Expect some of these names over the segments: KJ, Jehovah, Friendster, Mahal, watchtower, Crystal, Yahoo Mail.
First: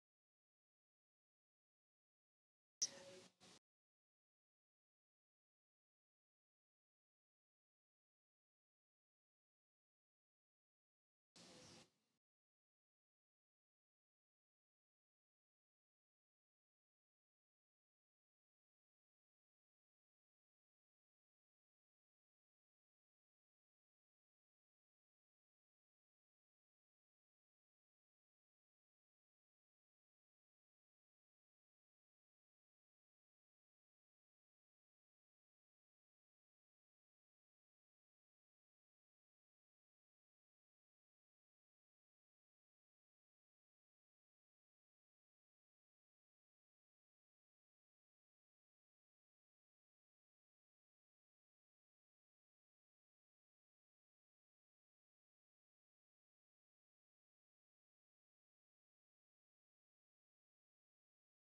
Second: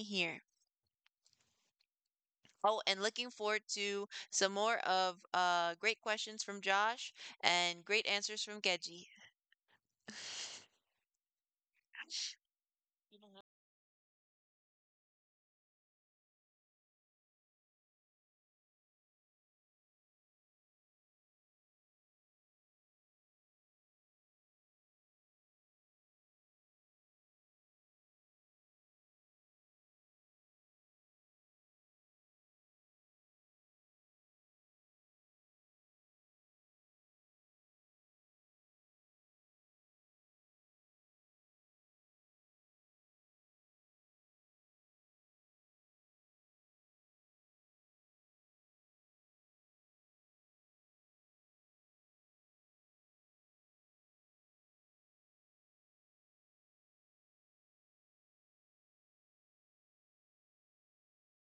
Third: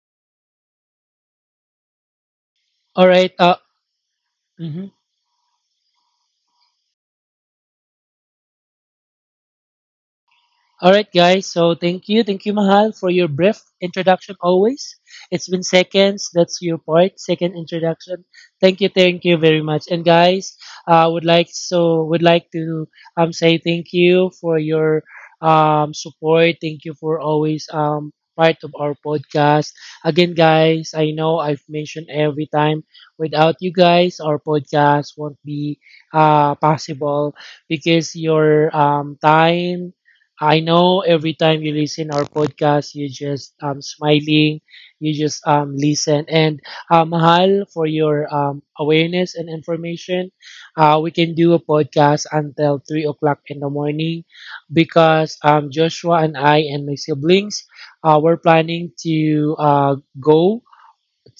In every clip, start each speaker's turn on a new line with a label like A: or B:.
A: here. Oh, and
B: All
A: looking
B: right.
A: forward to some more
B: Mhm.
A: of great questions from Josh and great answers from Keji.
B: All right, guys. So thank you, Mahal, for your brief introduction. Always, it's been seconds. That's your part, second introduction. Thank you very much. And guys, I would like to say thank you for your support. Thank you for always part of our podcast. Again, guys, I know I've mentioned every time. Without you guys, our podcast won't be possible because your time I know every time you listen our podcast, you just smiling, you just listen. And Mahal, for your awareness and information, we can do a podcast until 3 o'clock in the morning because Joshua and I and my siblings, we're planning to go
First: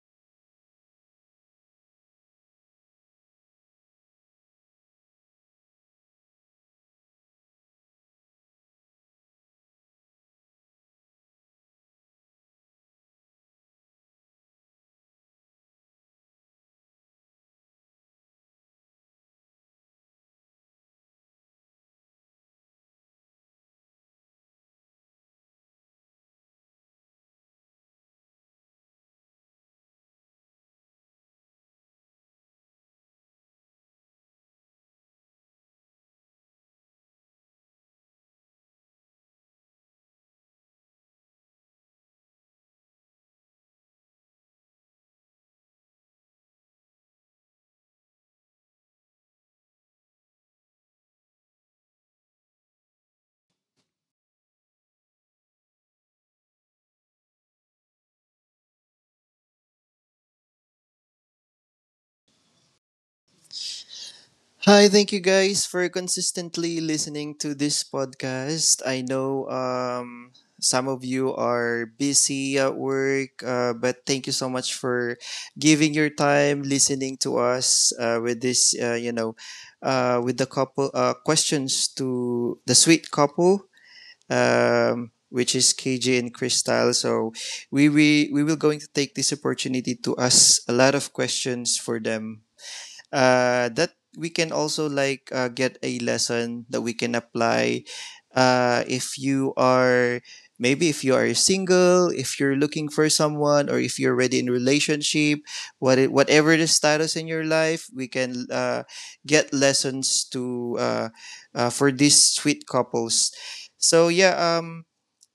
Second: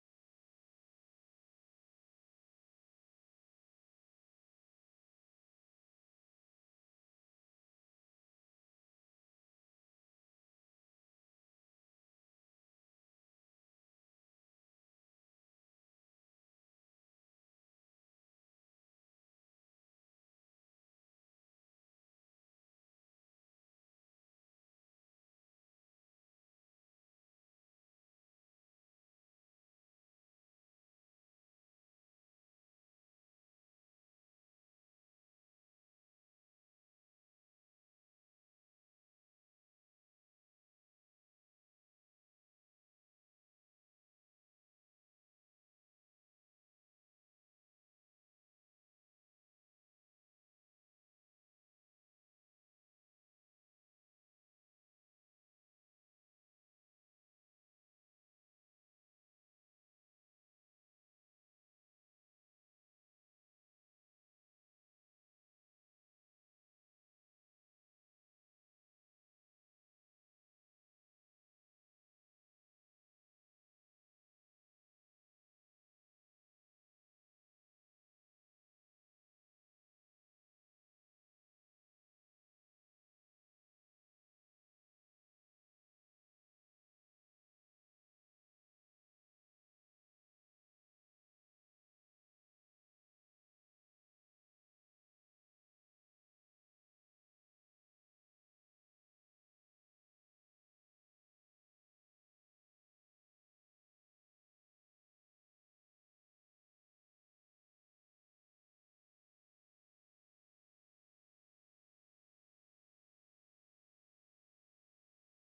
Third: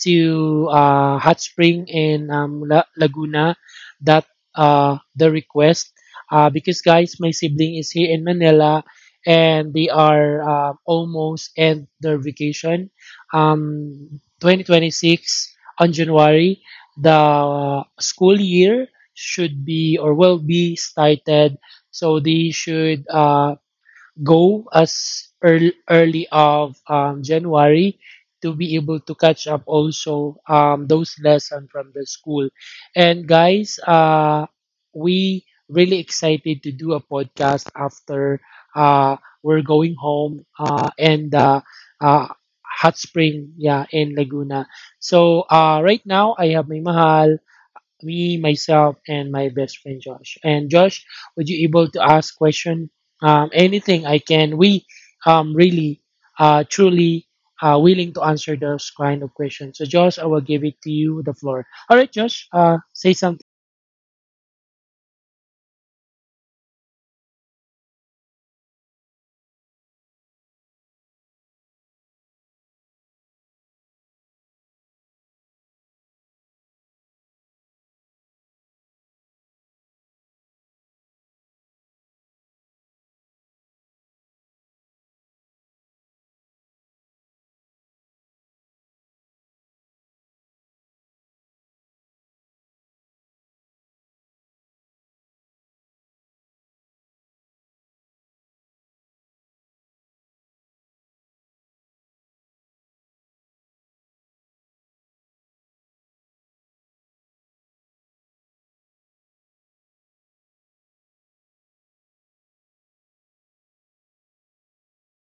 B: to Hot Spring and Laguna that the request because guys, my sibling is here in Manila and they are almost end their vacation. 2026 on January, the school year should be or will be started. So they should go as early of January to be able to catch up also those lesson from the school. And guys, we really excited to do a podcast after uh, we're going home and uh, hot spring yeah in Laguna. So right now I have my mahal me, myself, and my best friend Josh. And Josh, would you able to ask question? Anything I can. We really truly willing to answer those kind of questions. So Josh, I will give it to you the floor. All right, Josh. Say something.
C: Hi, thank you guys for consistently listening to this podcast. I know, some of you are busy at work, but thank you so much for giving your time listening to us with this, with the couple questions to the sweet couple. Which is KJ and Crystal. So we will going to take this opportunity to ask a lot of questions for them that we can also like get a lesson that we can apply if you are, maybe if you are single, if you're looking for someone, or if you're already in a relationship, whatever the status in your life, we can get lessons to for these sweet couples. So, yeah,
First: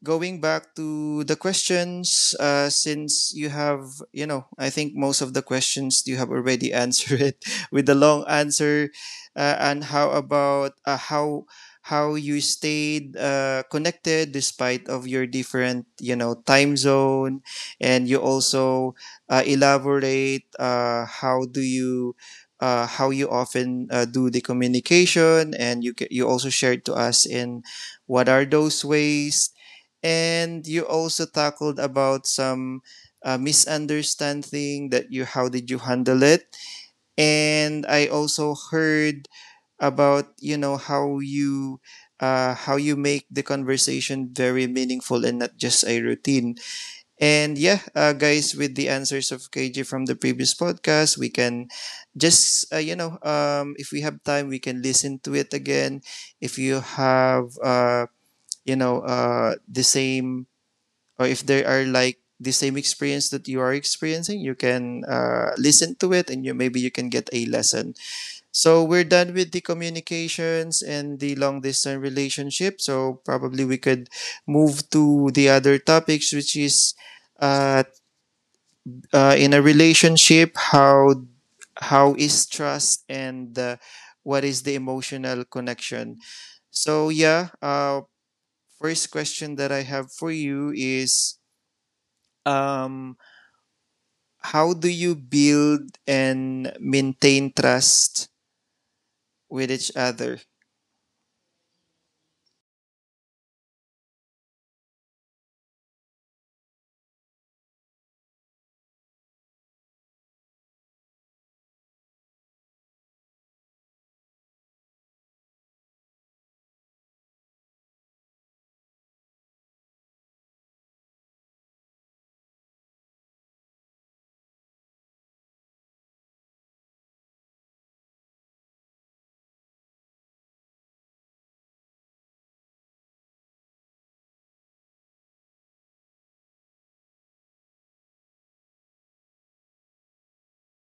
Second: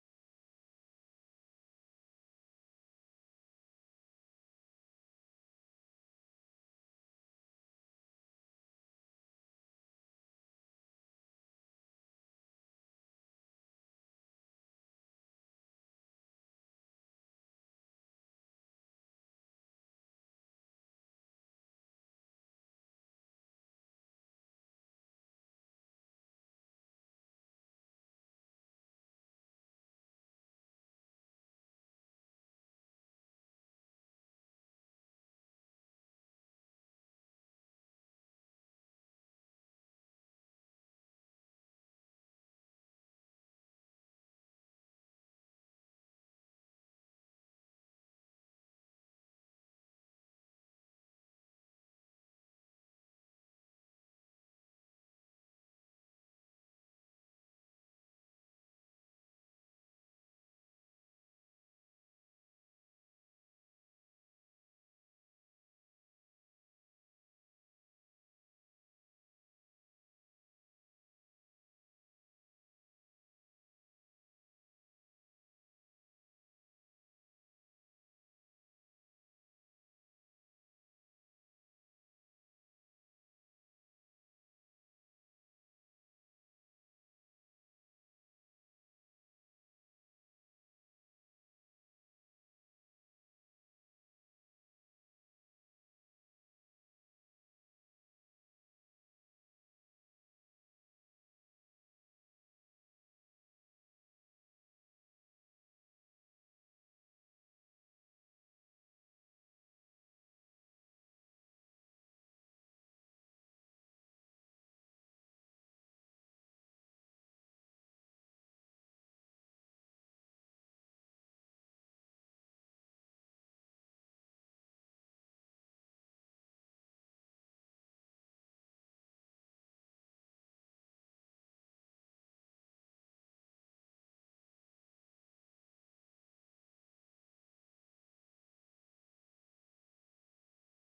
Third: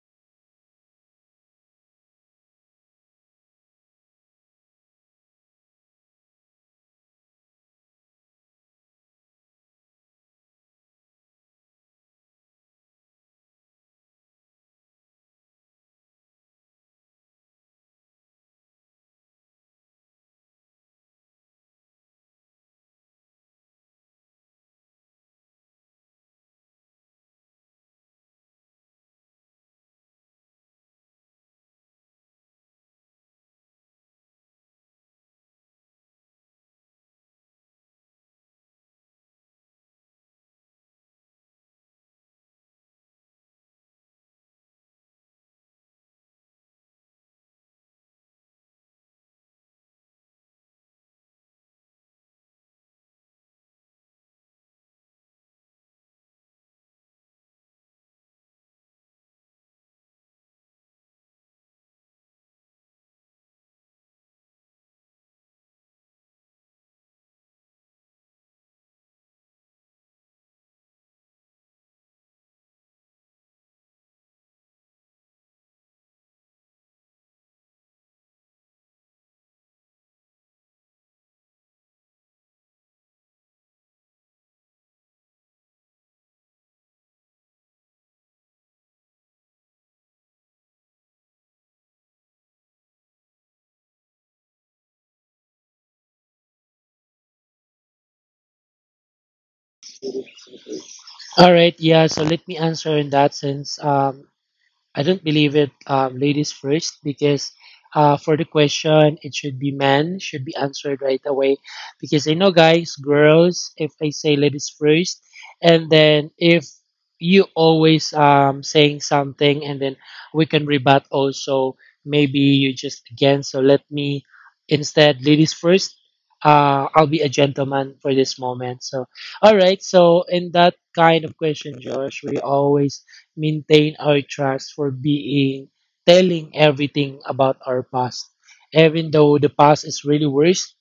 C: going back to the questions, since you have, I think most of the questions you have already answered it with the long answer. And how about how you stayed connected, despite of your different, time zone, and you also elaborate how do you. How you often do the communication, and you also shared to us in what are those ways, and you also tackled about some misunderstanding that you how did you handle it, and I also heard about how you make the conversation very meaningful and not just a routine. And, yeah, guys, with the answers of KJ from the previous podcast, we can just if we have time, we can listen to it again. If you have the same, or if they are like the same experience that you are experiencing, you can listen to it, and you maybe you can get a lesson. So we're done with the communications and the long distance relationship, so probably we could move to the other topics, which is, uh, in a relationship, how is trust, and what is the emotional connection. So, yeah, first question that I have for you is, um how do you build and maintain trust with each other?
B: All right, yeah. So let me answer in that sense. I don't believe it, ladies first, because for the question, it should be men, should be answered right away. Because I know, guys, girls, if I say ladies first, and then if you always saying something, and then we can rebut also, maybe you just again, so let me instead, ladies first. I'll be a gentleman for this moment. So, all right. So, in that kind of question, Josh, we always maintain our trust for being telling everything about our past even though the past is really worse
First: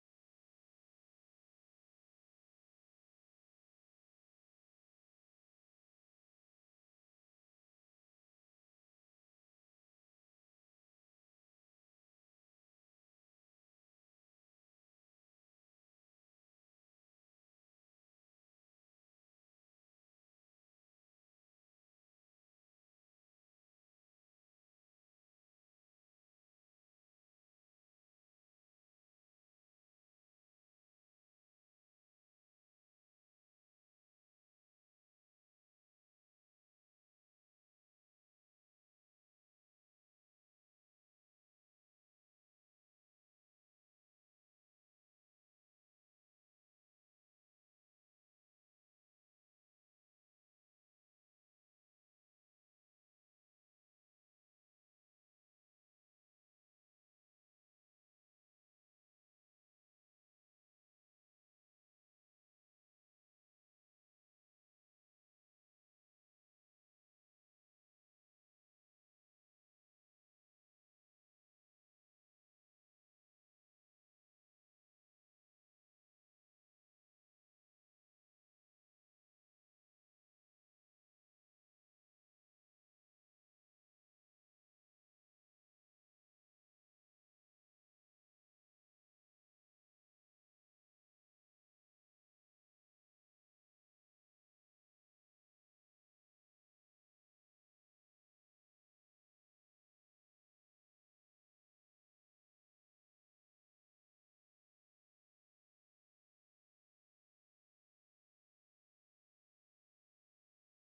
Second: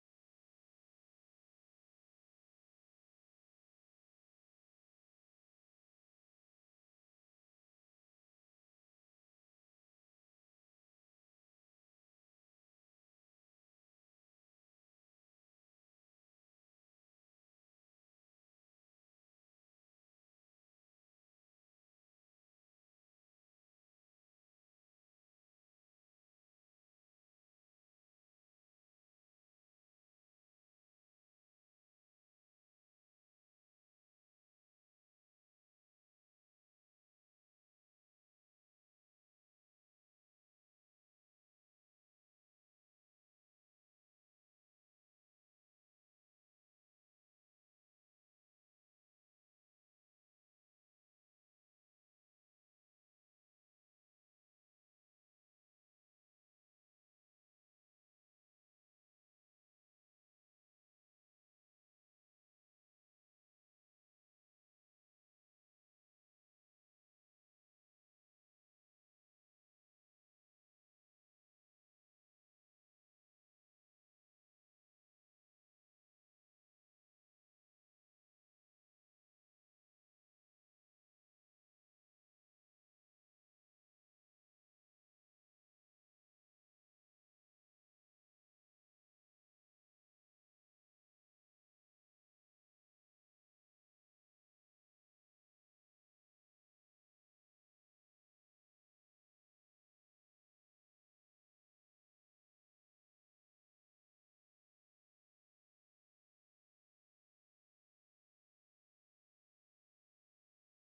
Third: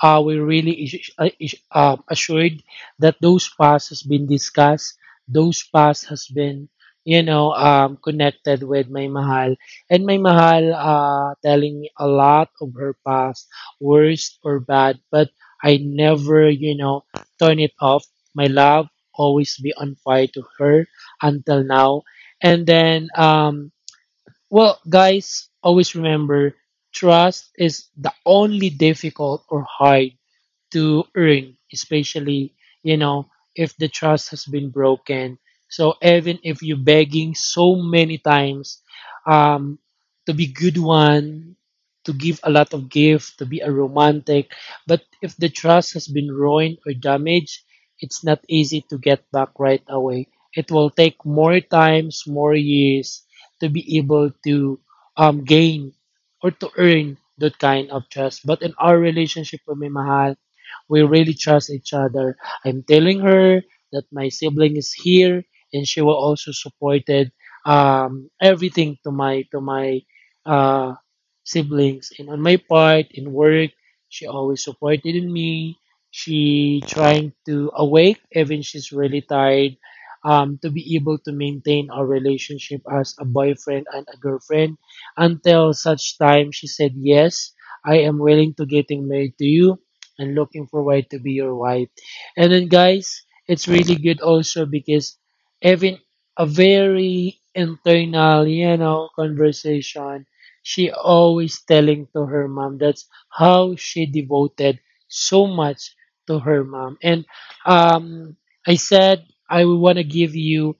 B: are we really assured that those paths has been discussed, those paths has been, you know, connected with my mahal, and my mahal telling me a lot of her past, worst or bad, but I never, you know, turn it off. My love always be on fire to her until now, and then, well, guys, always remember trust is the only difficult or hard to earn, especially, you know, if the trust has been broken. So even if you're begging so many times um, to be good one, to give a lot of gift, to be a romantic, but if the trust has been ruined or damaged, it's not easy to get back right away. It will take more times, more years to be able to gain or to earn that kind of trust. But in our relationship with my Mahal, we really trust each other. I'm telling her that my sibling is here, and she will also supported everything to my uh, siblings. And on my part in work, she always supported me. She trying to awake even she's really tired. To be able to maintain our relationship as a boyfriend and a girlfriend until such time she said yes, I am willing to getting married to you and looking forward to be your wife. And then guys, it's really good also because having a very internal, you know, conversation, she always telling to her mom that's how she devoted so much to her mom. And um I said I wanna give you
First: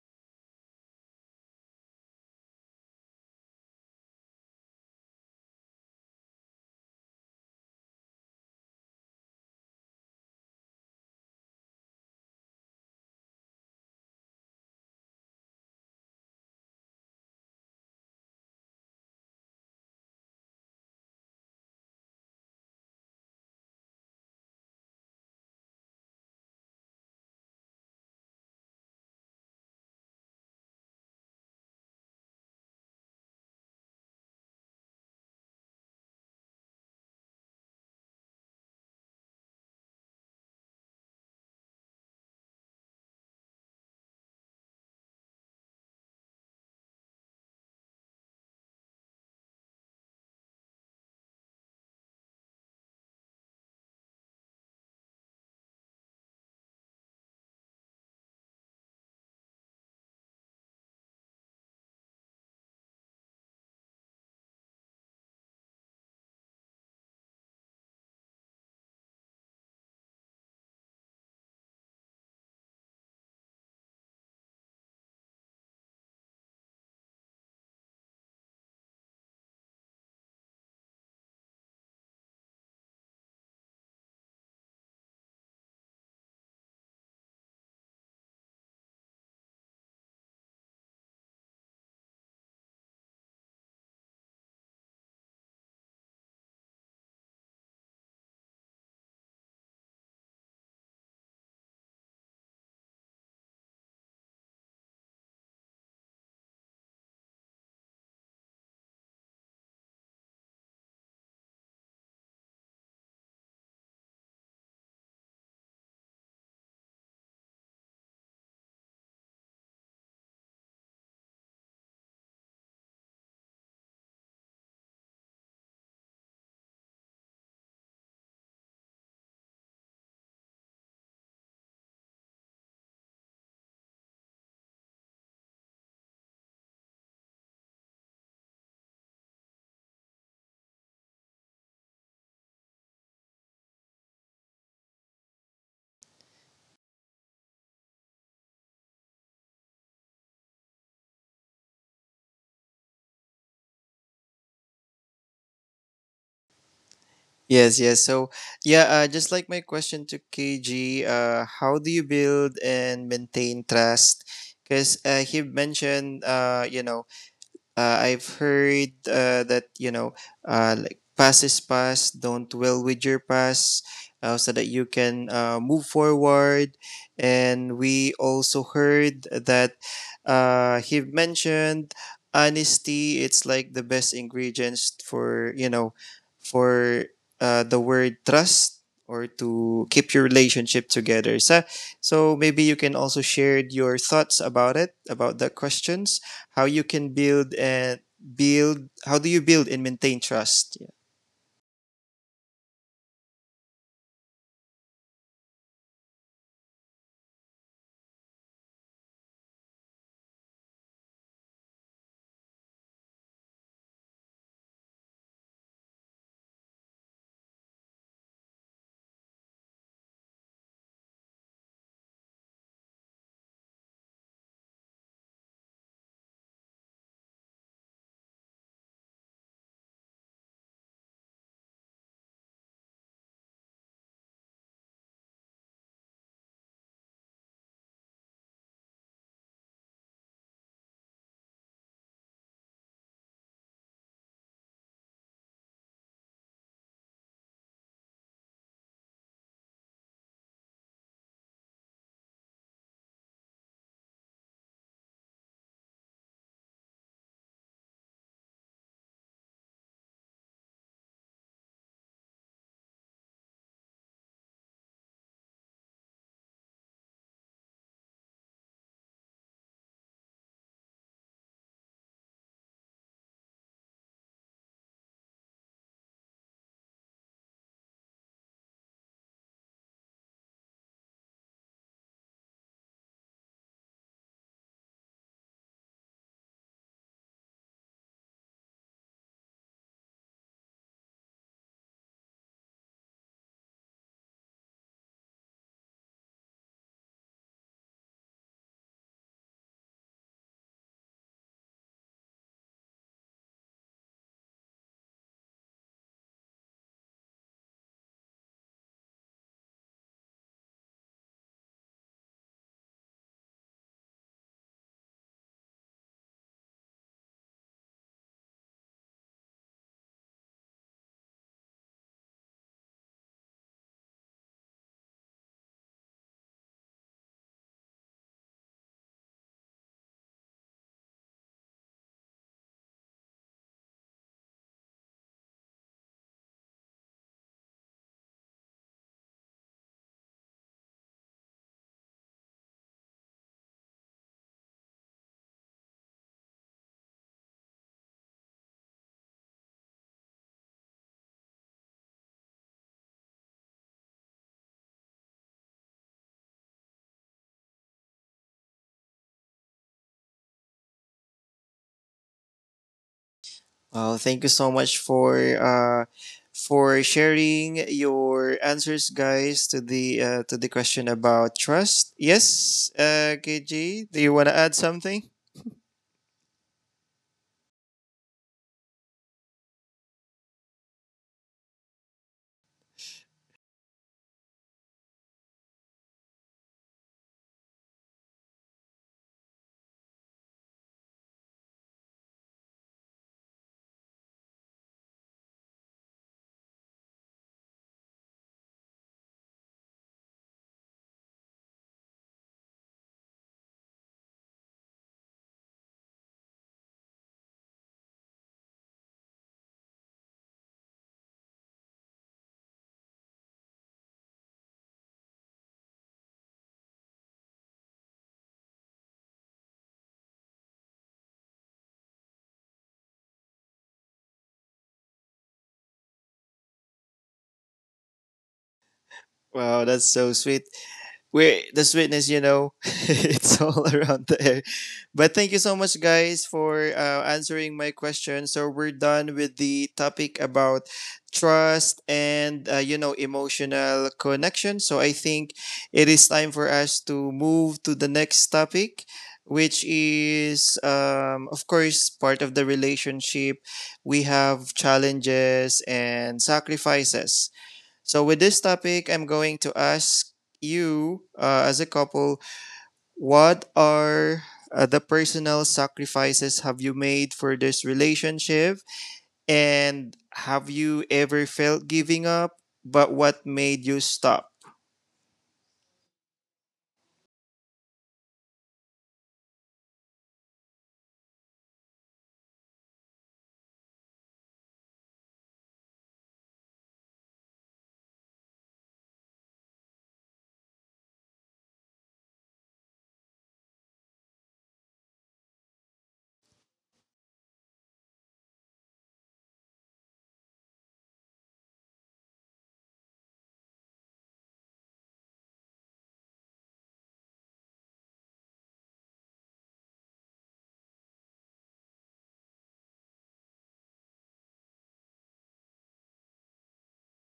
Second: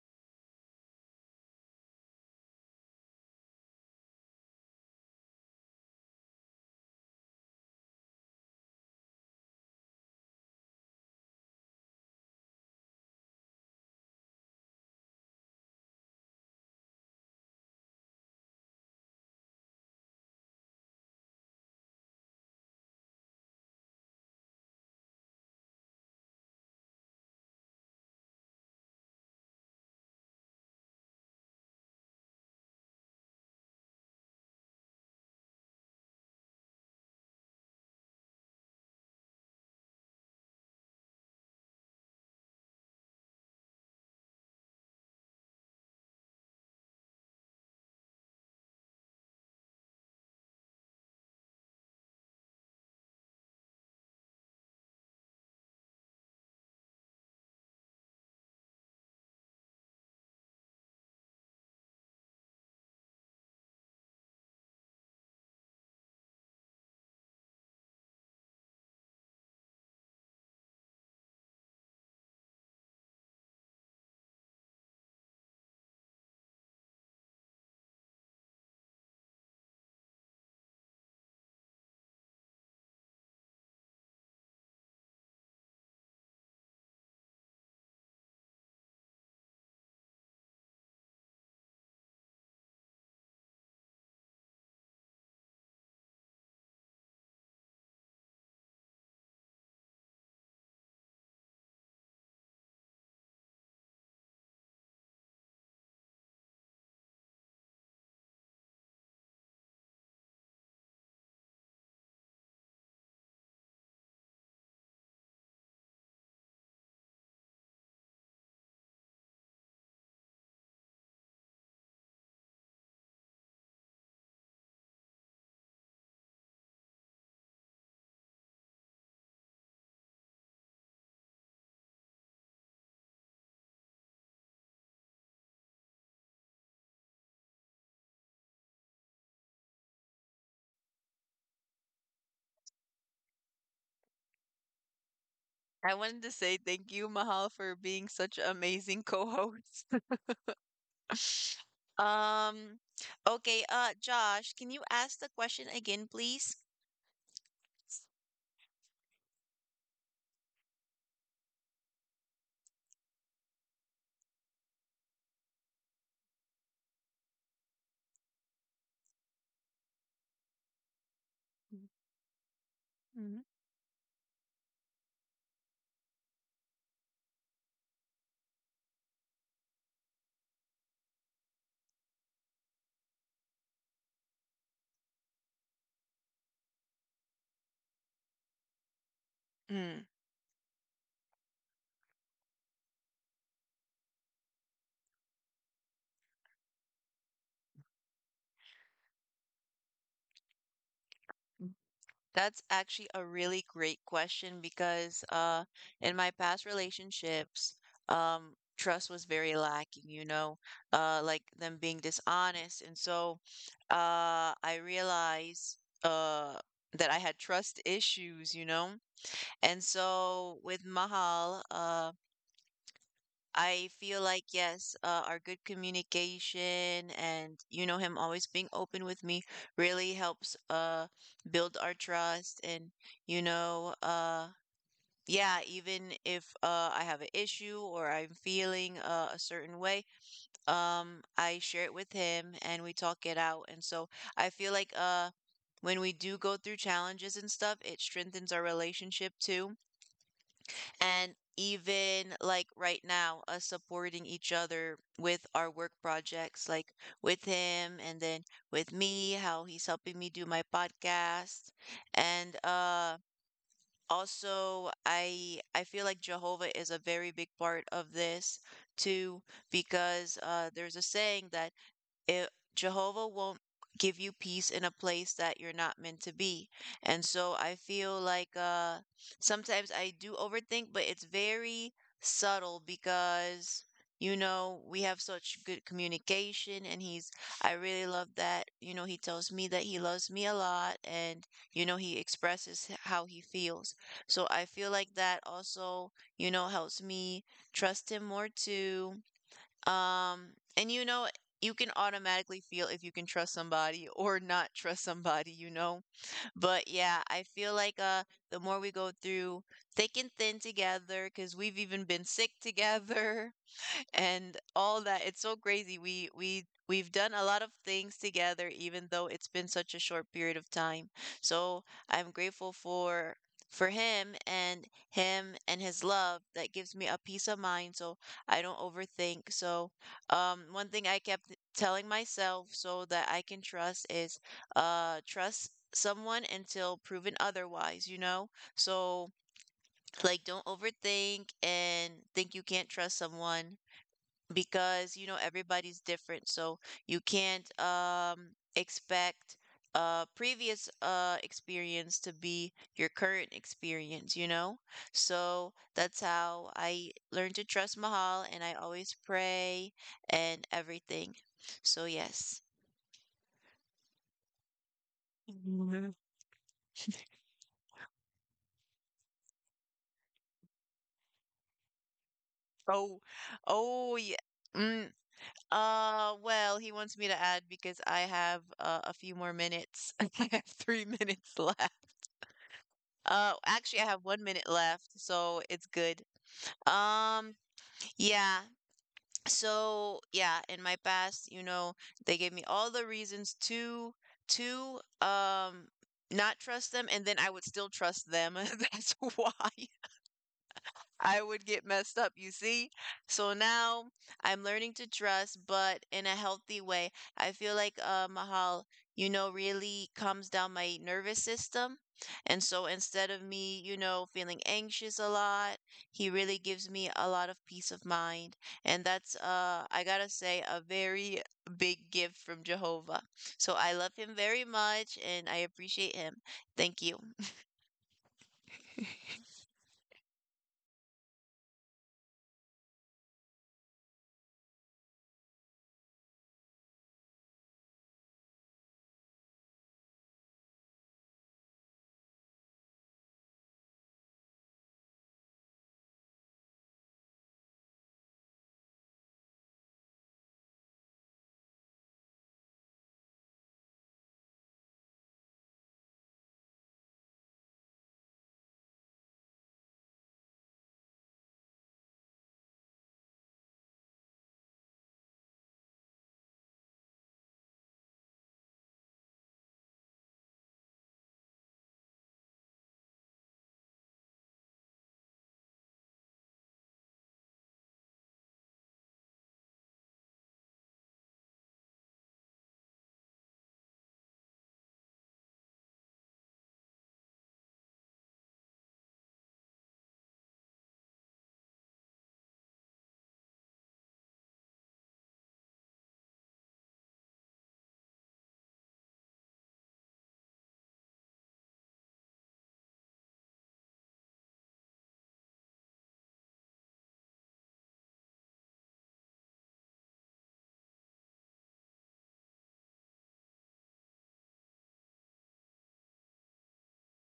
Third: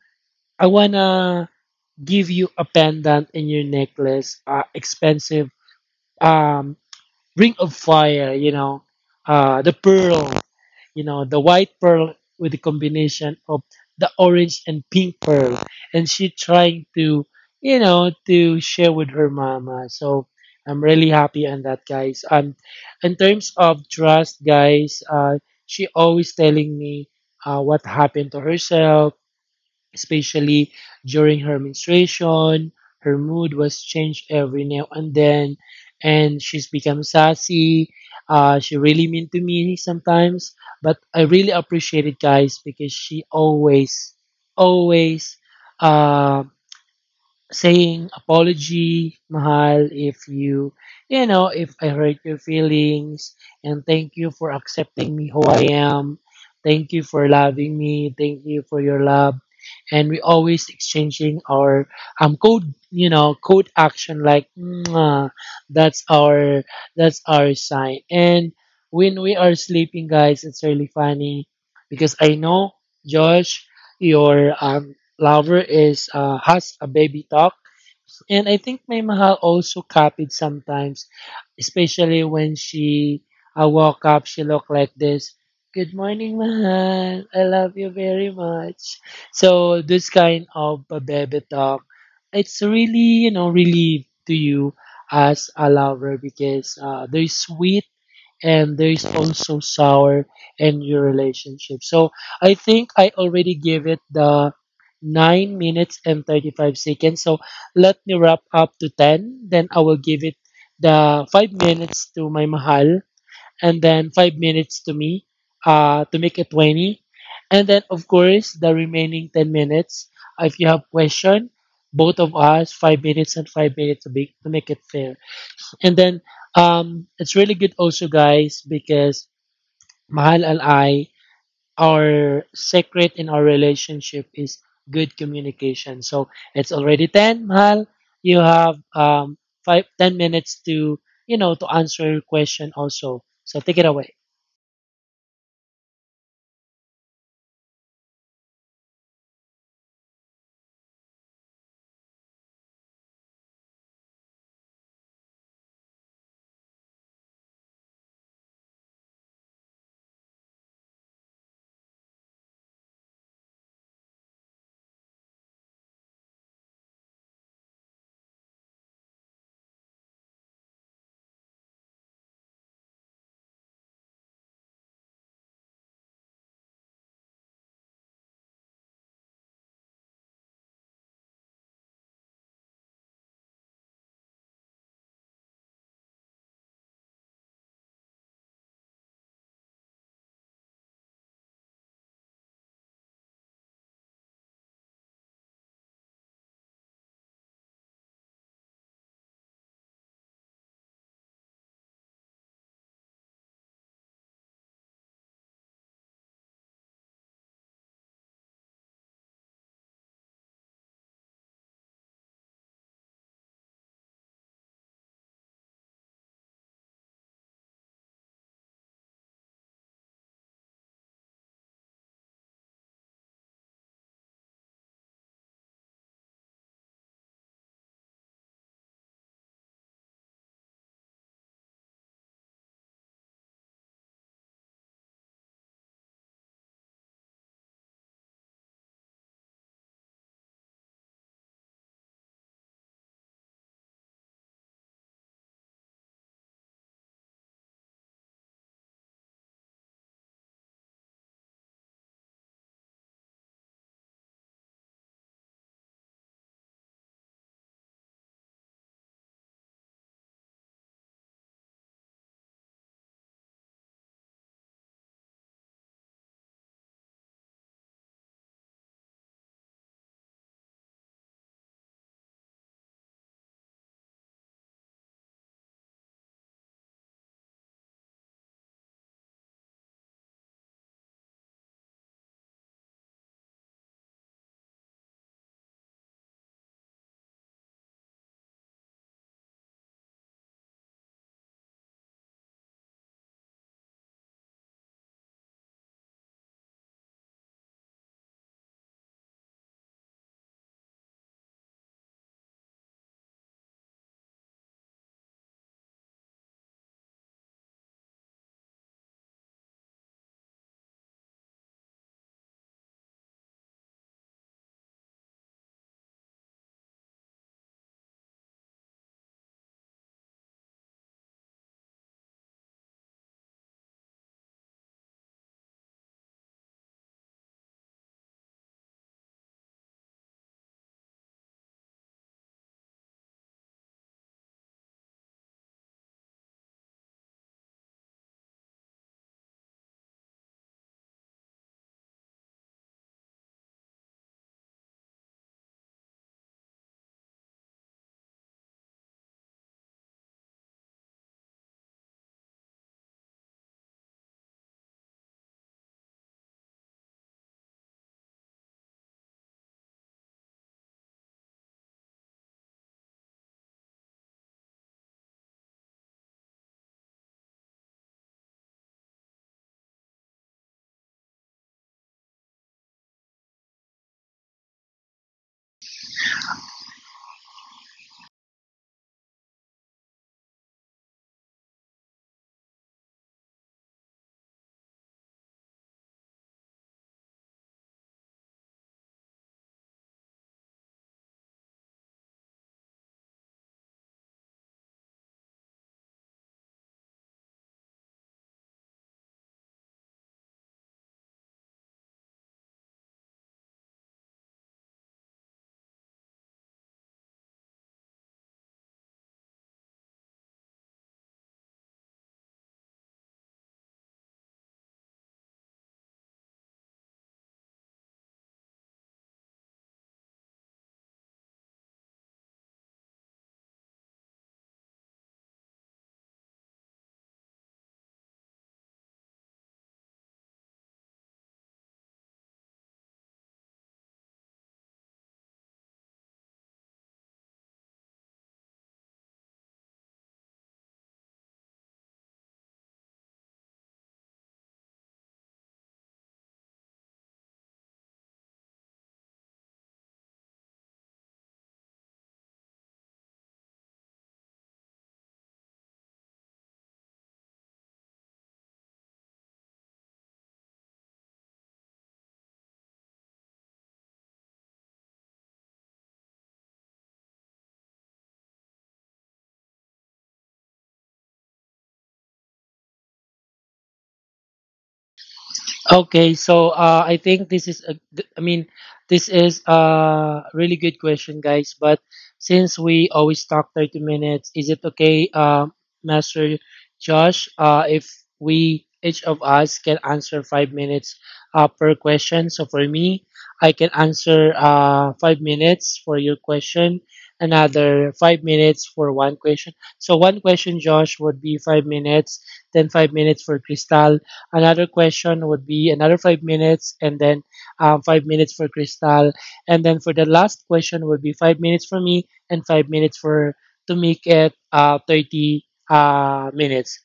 B: I wanna give you a pendant in your necklace, expensive um Ring of Fire, you know, the pearl, you know, the white pearl with the combination of the orange and pink pearl, and she trying to, you know, to share with her mama. So I'm really happy on that, guys. In terms of trust, guys, she always telling me what happened to herself especially during her menstruation. Her mood was changed every now and then, and she's become sassy. She really mean to me sometimes, but I really appreciate it, guys, because always, uh, saying apology, mahal, if you, you know, if I hurt your feelings, and thank you for accepting me who I am. Thank you for loving me. Thank you for your love, and we always exchanging our code, you know, code action like "Mwah," that's our that's our sign. And when we are sleeping guys it's really funny because I know Josh your lover is has a baby talk, and I think my mahal also copied sometimes, especially when she I woke up, she looked like this. Good morning, mahal. I love you very much. So this kind of baby talk, it's really you know relief to you as a lover because they're sweet and there is also sour in your relationship. So I think I already gave it the 9 minutes and 35 seconds. So let me wrap up to 10. Then I will give it the 5 minutes to my mahal and then 5 minutes to me to make it 20. And then, of course, the remaining 10 minutes. If you have question, both of us, 5 minutes and 5 minutes to make it fair. And then it's really good also, guys, because Mahal al I, our secret in our relationship is good communication. So it's already ten Mahal. You have 10 minutes to, you know, to answer your question also. So take it away.
A: I wanted to say thank you, Mahal, for being such an amazing co-host. Um, okay, Josh, can you ask the question again, please?
C: Yes, yes. So, yeah, just like my question to KG, how do you build and maintain trust? Because he mentioned, I've heard that, like, past is past. Don't dwell with your past, so that you can move forward. And we also heard that he mentioned honesty. It's like the best ingredients for for the word trust, or to
A: Mm,
C: keep your relationship together. So, maybe you can also share your thoughts about the questions. How you can build and build how do you build and maintain trust, yeah?
A: that's actually a really great question because in my past relationships, trust was very lacking, you know, like them being dishonest. And so I realized uh that I had trust issues, you know. And so with Mahal, I feel like, yes, our good communication and, you know, him always being open with me really helps build our trust and, you know, yeah, even if I have an issue or I'm feeling a certain way, I share it with him and we talk it out. And so I feel like when we do go through challenges and stuff, it strengthens our relationship too and even like right now us supporting each other with our work projects like with him and then with me how he's helping me do my podcast and also I feel like Jehovah is a very big part of this too because there's a saying that Jehovah won't give you peace in a place that you're not meant to be. And so I feel like sometimes I do overthink, but it's very subtle because you know, we have such good communication and he's I really love that. You know, he tells me that he loves me a lot and you know, he expresses how he feels. So I feel like that also, you know, helps me trust him more too, and you know, you can automatically feel if you can trust somebody or not trust somebody, you know. But yeah, I feel like the more we go through thick and thin together, because we've even been sick together, and all that. It's so crazy. We've done a lot of things together, even though it's been such a short period of time. So I'm grateful for him and his love that gives me a peace of mind so I don't overthink. So one thing I kept telling myself so that I can trust is trust someone until proven otherwise, you know? So like don't overthink and think you can't trust someone because you know everybody's different so you can't expect previous experience to be your current experience, you know. So that's how I learned to trust Mahal, and I always pray and everything. So yes.
C: Well, thank you so much for
A: Mhm.
C: sharing your answers, guys, to the question about trust. Yes,
A: Oh,
C: KG,
A: oh
C: do you
A: yeah.
C: want to add
A: Mm,
C: something?
A: well, he wants me to add because I have a few more minutes. I have three minutes left. Actually, I have one minute left, so it's good. Um, yeah. So yeah, in my past, you know, they gave me all the reasons to to um not trust them, and then I would still trust them. That's why. I would get messed up, you see? So now I'm learning to dress, but in a healthy way. I feel like Mahal, you know, really calms down my nervous system. And so instead of me, you know, feeling anxious a lot, he really gives me a lot of peace of mind. And that's, I gotta say, a very big gift from Jehovah. So I love him very much and I appreciate him. Thank you.
C: Wow, that's so sweet. We're the sweetness. It's all around there. But thank you so much, guys, for answering my question. So we're done with the topic about trust and emotional connection. So I think it is time for us to move to the next topic, which is, of course, part of the relationship. We have challenges and sacrifices. So, with this topic, I'm going to ask you, as a couple, what are the personal sacrifices have you made for this relationship? And have you ever felt giving up? But what made you stop?
B: Okay, so I think this is a really good question, guys. But since we always talk 30 minutes, is it okay, Master Josh, if we each of us can answer 5 minutes per question? So for me, I can answer 5 minutes for your question, another 5 minutes for one question. So one question, Josh, would be 5 minutes, then 5 minutes for Crystal. Another question would be another 5 minutes, and then 5 minutes for Crystal, and then for the last question would be 5 minutes for me and 5 minutes for to make it 30 minutes.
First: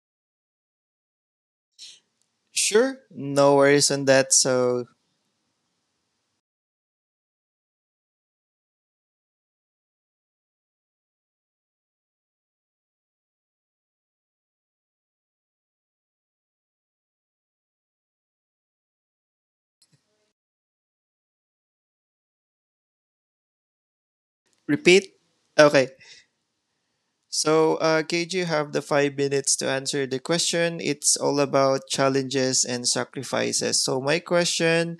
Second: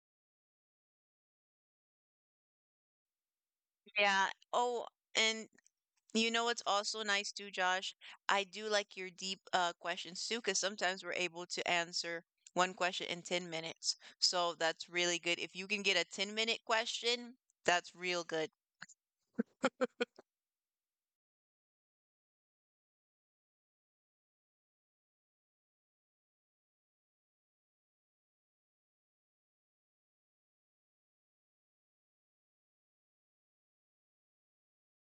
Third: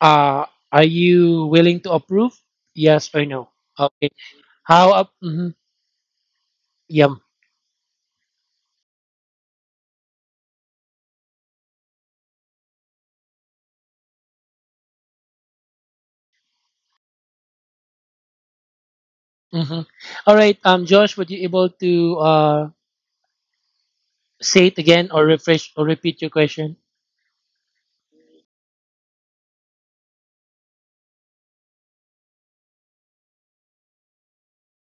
B: Uh, are you willing to approve?
C: Sure,
B: Yes or no?
C: no worries on
B: Okay.
A: Yeah.
C: that. So
A: Oh,
B: How up?
A: and
B: Mhm,
A: You know what's also
B: yum.
A: nice too, Josh? I do like your deep questions too, because sometimes we're able to answer one question in 10 minutes. So that's really good. If you can get a 10-minute question, that's real good.
B: Hmm. All right. Josh, would you able to say it again
C: repeat.
B: or refresh or
C: Okay.
B: repeat your question?
C: So, Cage, you have the 5 minutes to answer the question. It's all about challenges and sacrifices. So, my question,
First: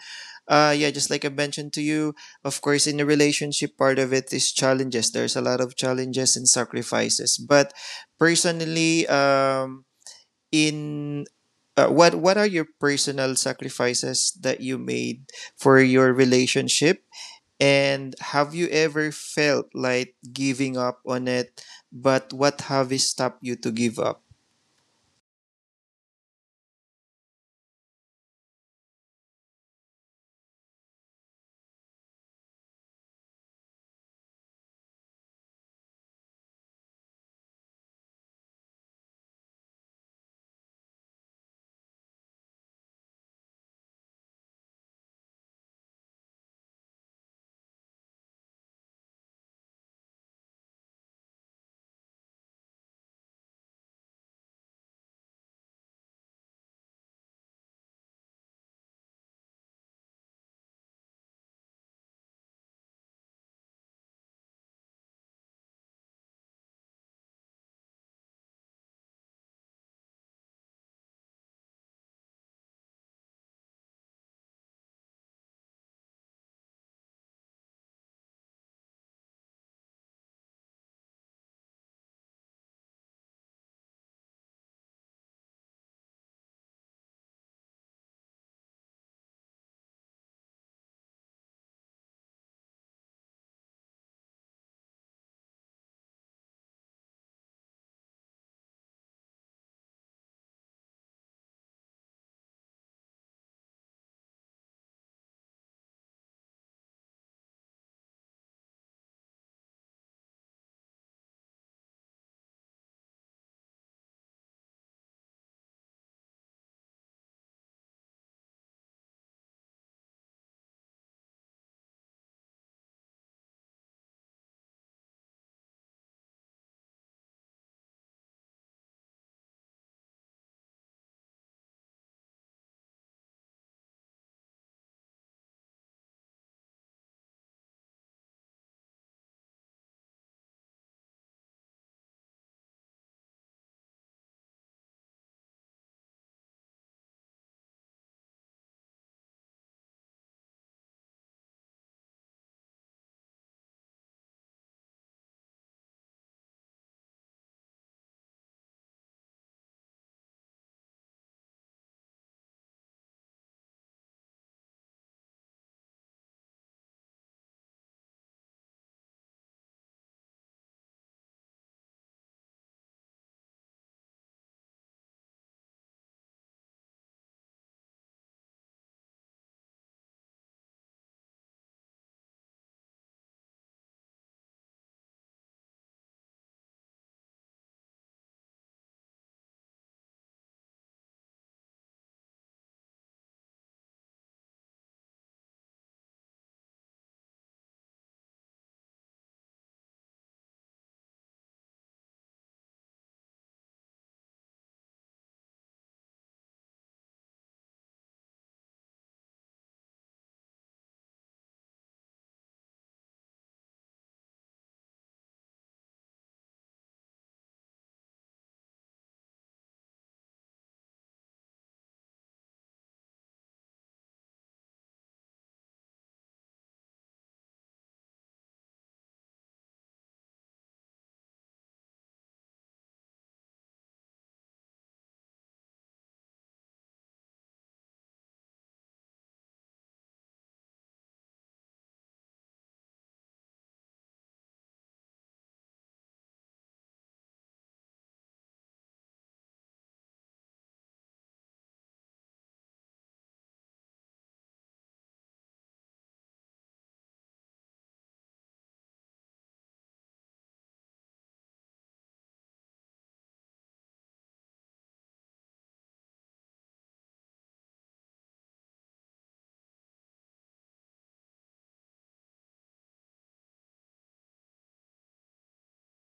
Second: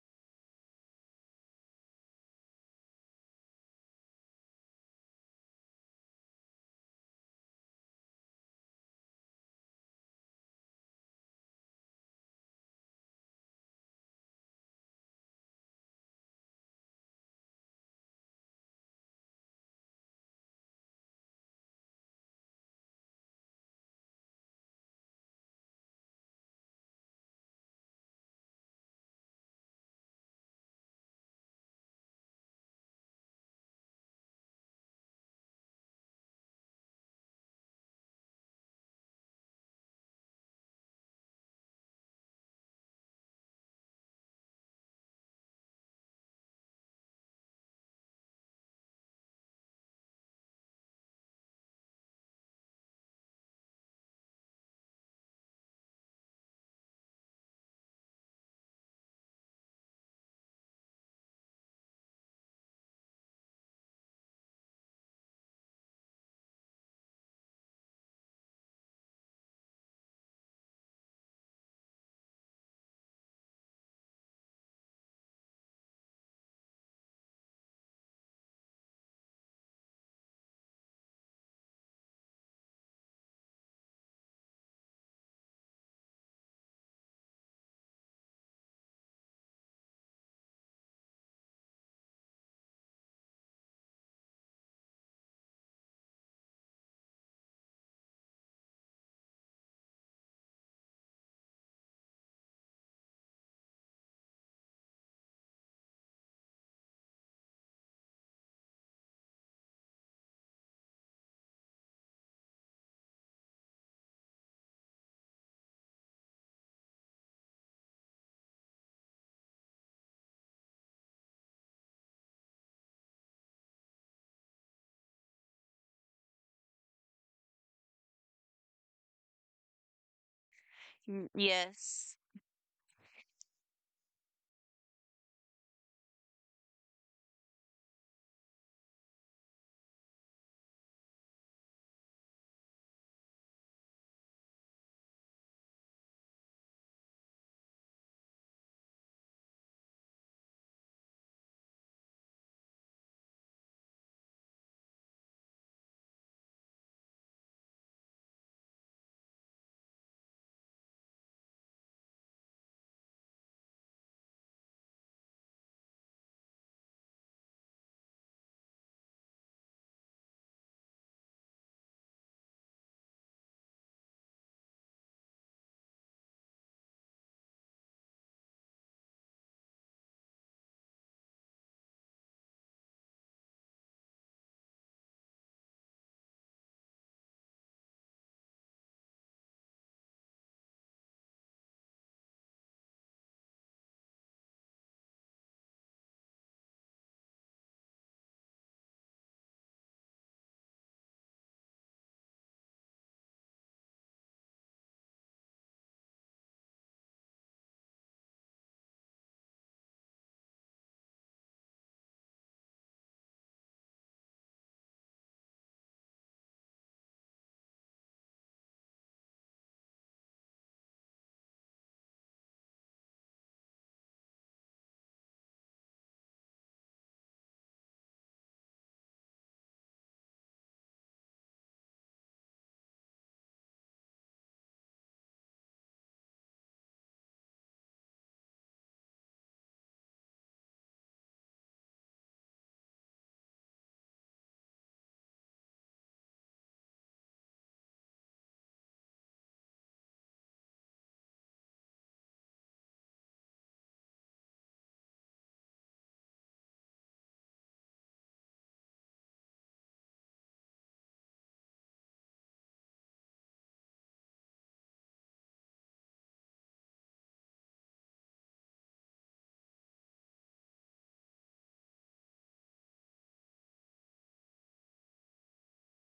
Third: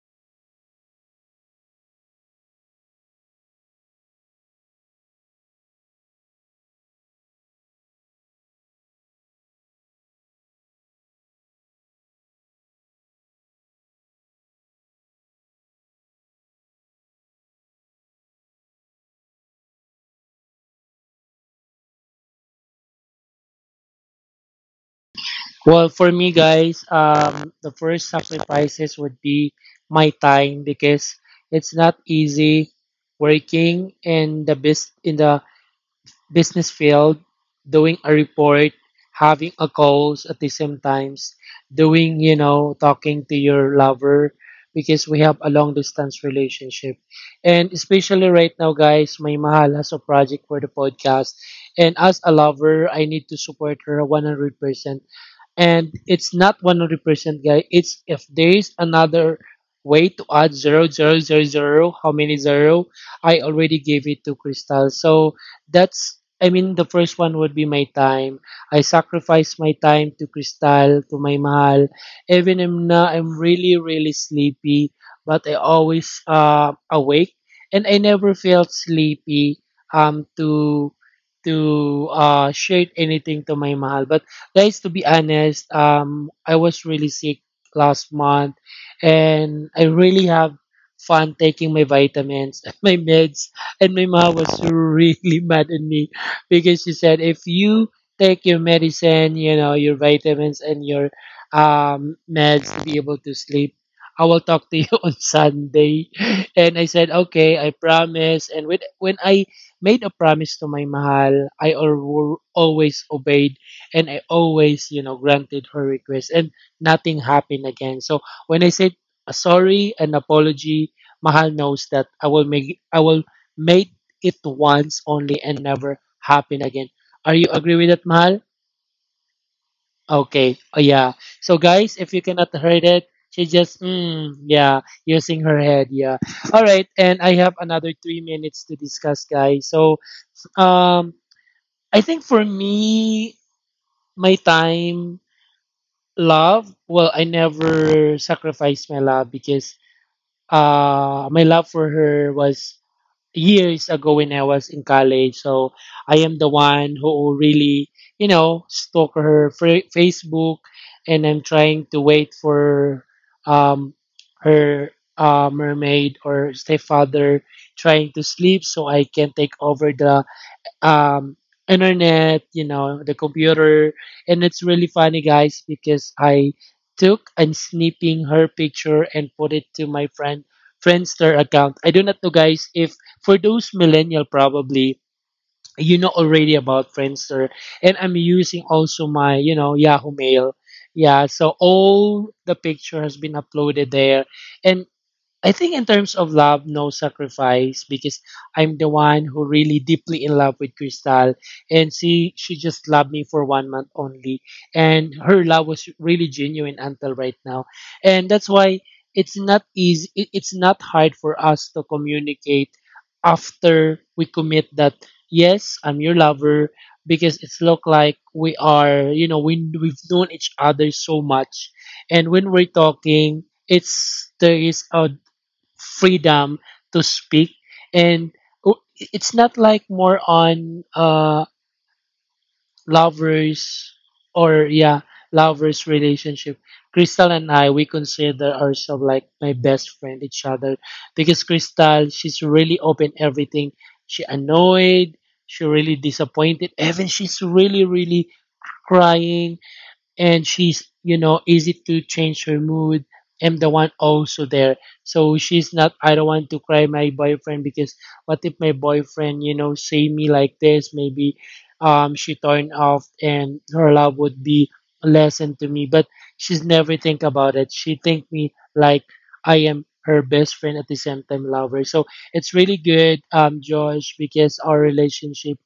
C: yeah, just like I mentioned to you, of course, in the relationship, part of it is challenges. There's a lot of challenges and sacrifices. But personally, in what are your personal sacrifices that you made for your relationship? And have you ever felt like giving up on it? But what have you stopped you to give up?
B: Well, for me, guys, the first sacrifices would be my time because it's not easy working in the business field, doing a report, having a calls at the same times, doing you know talking to your lover because we have a long distance relationship, and especially right now, guys, my mahal has a project for the podcast, and as a lover, I need to support her 100% and it's not 100% guy it's if there is another way to add zero zero zero zero how many zero I already gave it to Crystal. So that's I mean the first one would be my time. I sacrifice my time to Crystal, to my mahal, even I'm not I'm really really sleepy but I always awake and I never felt sleepy to to share anything to my mahal. But guys, to be honest, I was really sick last month, and I really have fun taking my vitamins and my meds. And my mom was really mad at me because she said, if you take your medicine, you know, your vitamins and your meds to be able to sleep, I will talk to you on Sunday. And I said, okay, I promise. And with, when I made a promise to my mahal, always obeyed and I always, you know, granted her request and nothing happened again. So when I said a sorry and apology, Mahal knows that I will make it once only and never happen again. Are you agree with that, Mahal? Okay. Oh yeah. So
A: Yes.
B: guys, if you cannot heard it, she just mm, yeah, using her head, yeah. All right, and I have another 3 minutes to discuss, guys. So um I think for me, my time love well I never sacrificed my love because my love for her was years ago when I was in college. So I am the one who really you know stalk her facebook and I'm trying to wait for um her mermaid or stepfather trying to sleep so I can take over the um, internet, you know, the computer. And it's really funny, guys, because I took and snipping her picture and put it to my friend Friendster account. I do not know, guys, if for those millennial probably already about Friendster, and I'm using also my Yahoo Mail. Yeah, so all the picture has been uploaded there, and I think in terms of love, no sacrifice because I'm the one who really deeply in love with Crystal, and she just loved me for 1 month only, and her love was really genuine until right now, and that's why it's not easy. It's not hard for us to communicate after we commit that yes, I'm your lover because it's look like we are we've known each other so much, and when we're talking it's there is a freedom to speak and it's not like more on lovers or yeah lovers relationship. Crystal and I, we consider ourselves like my best friend each other because Crystal, she's really open everything. She annoyed, she really disappointed, even she's really really crying. And she's, easy to change her mood. I'm the one also there. So she's not, I don't want to cry my boyfriend because what if my boyfriend, see me like this, maybe she turned off and her love would be a lesson to me. But she's never think about it, she think me like I am her best friend at the same time lover. So it's really good, Josh, because our relationship,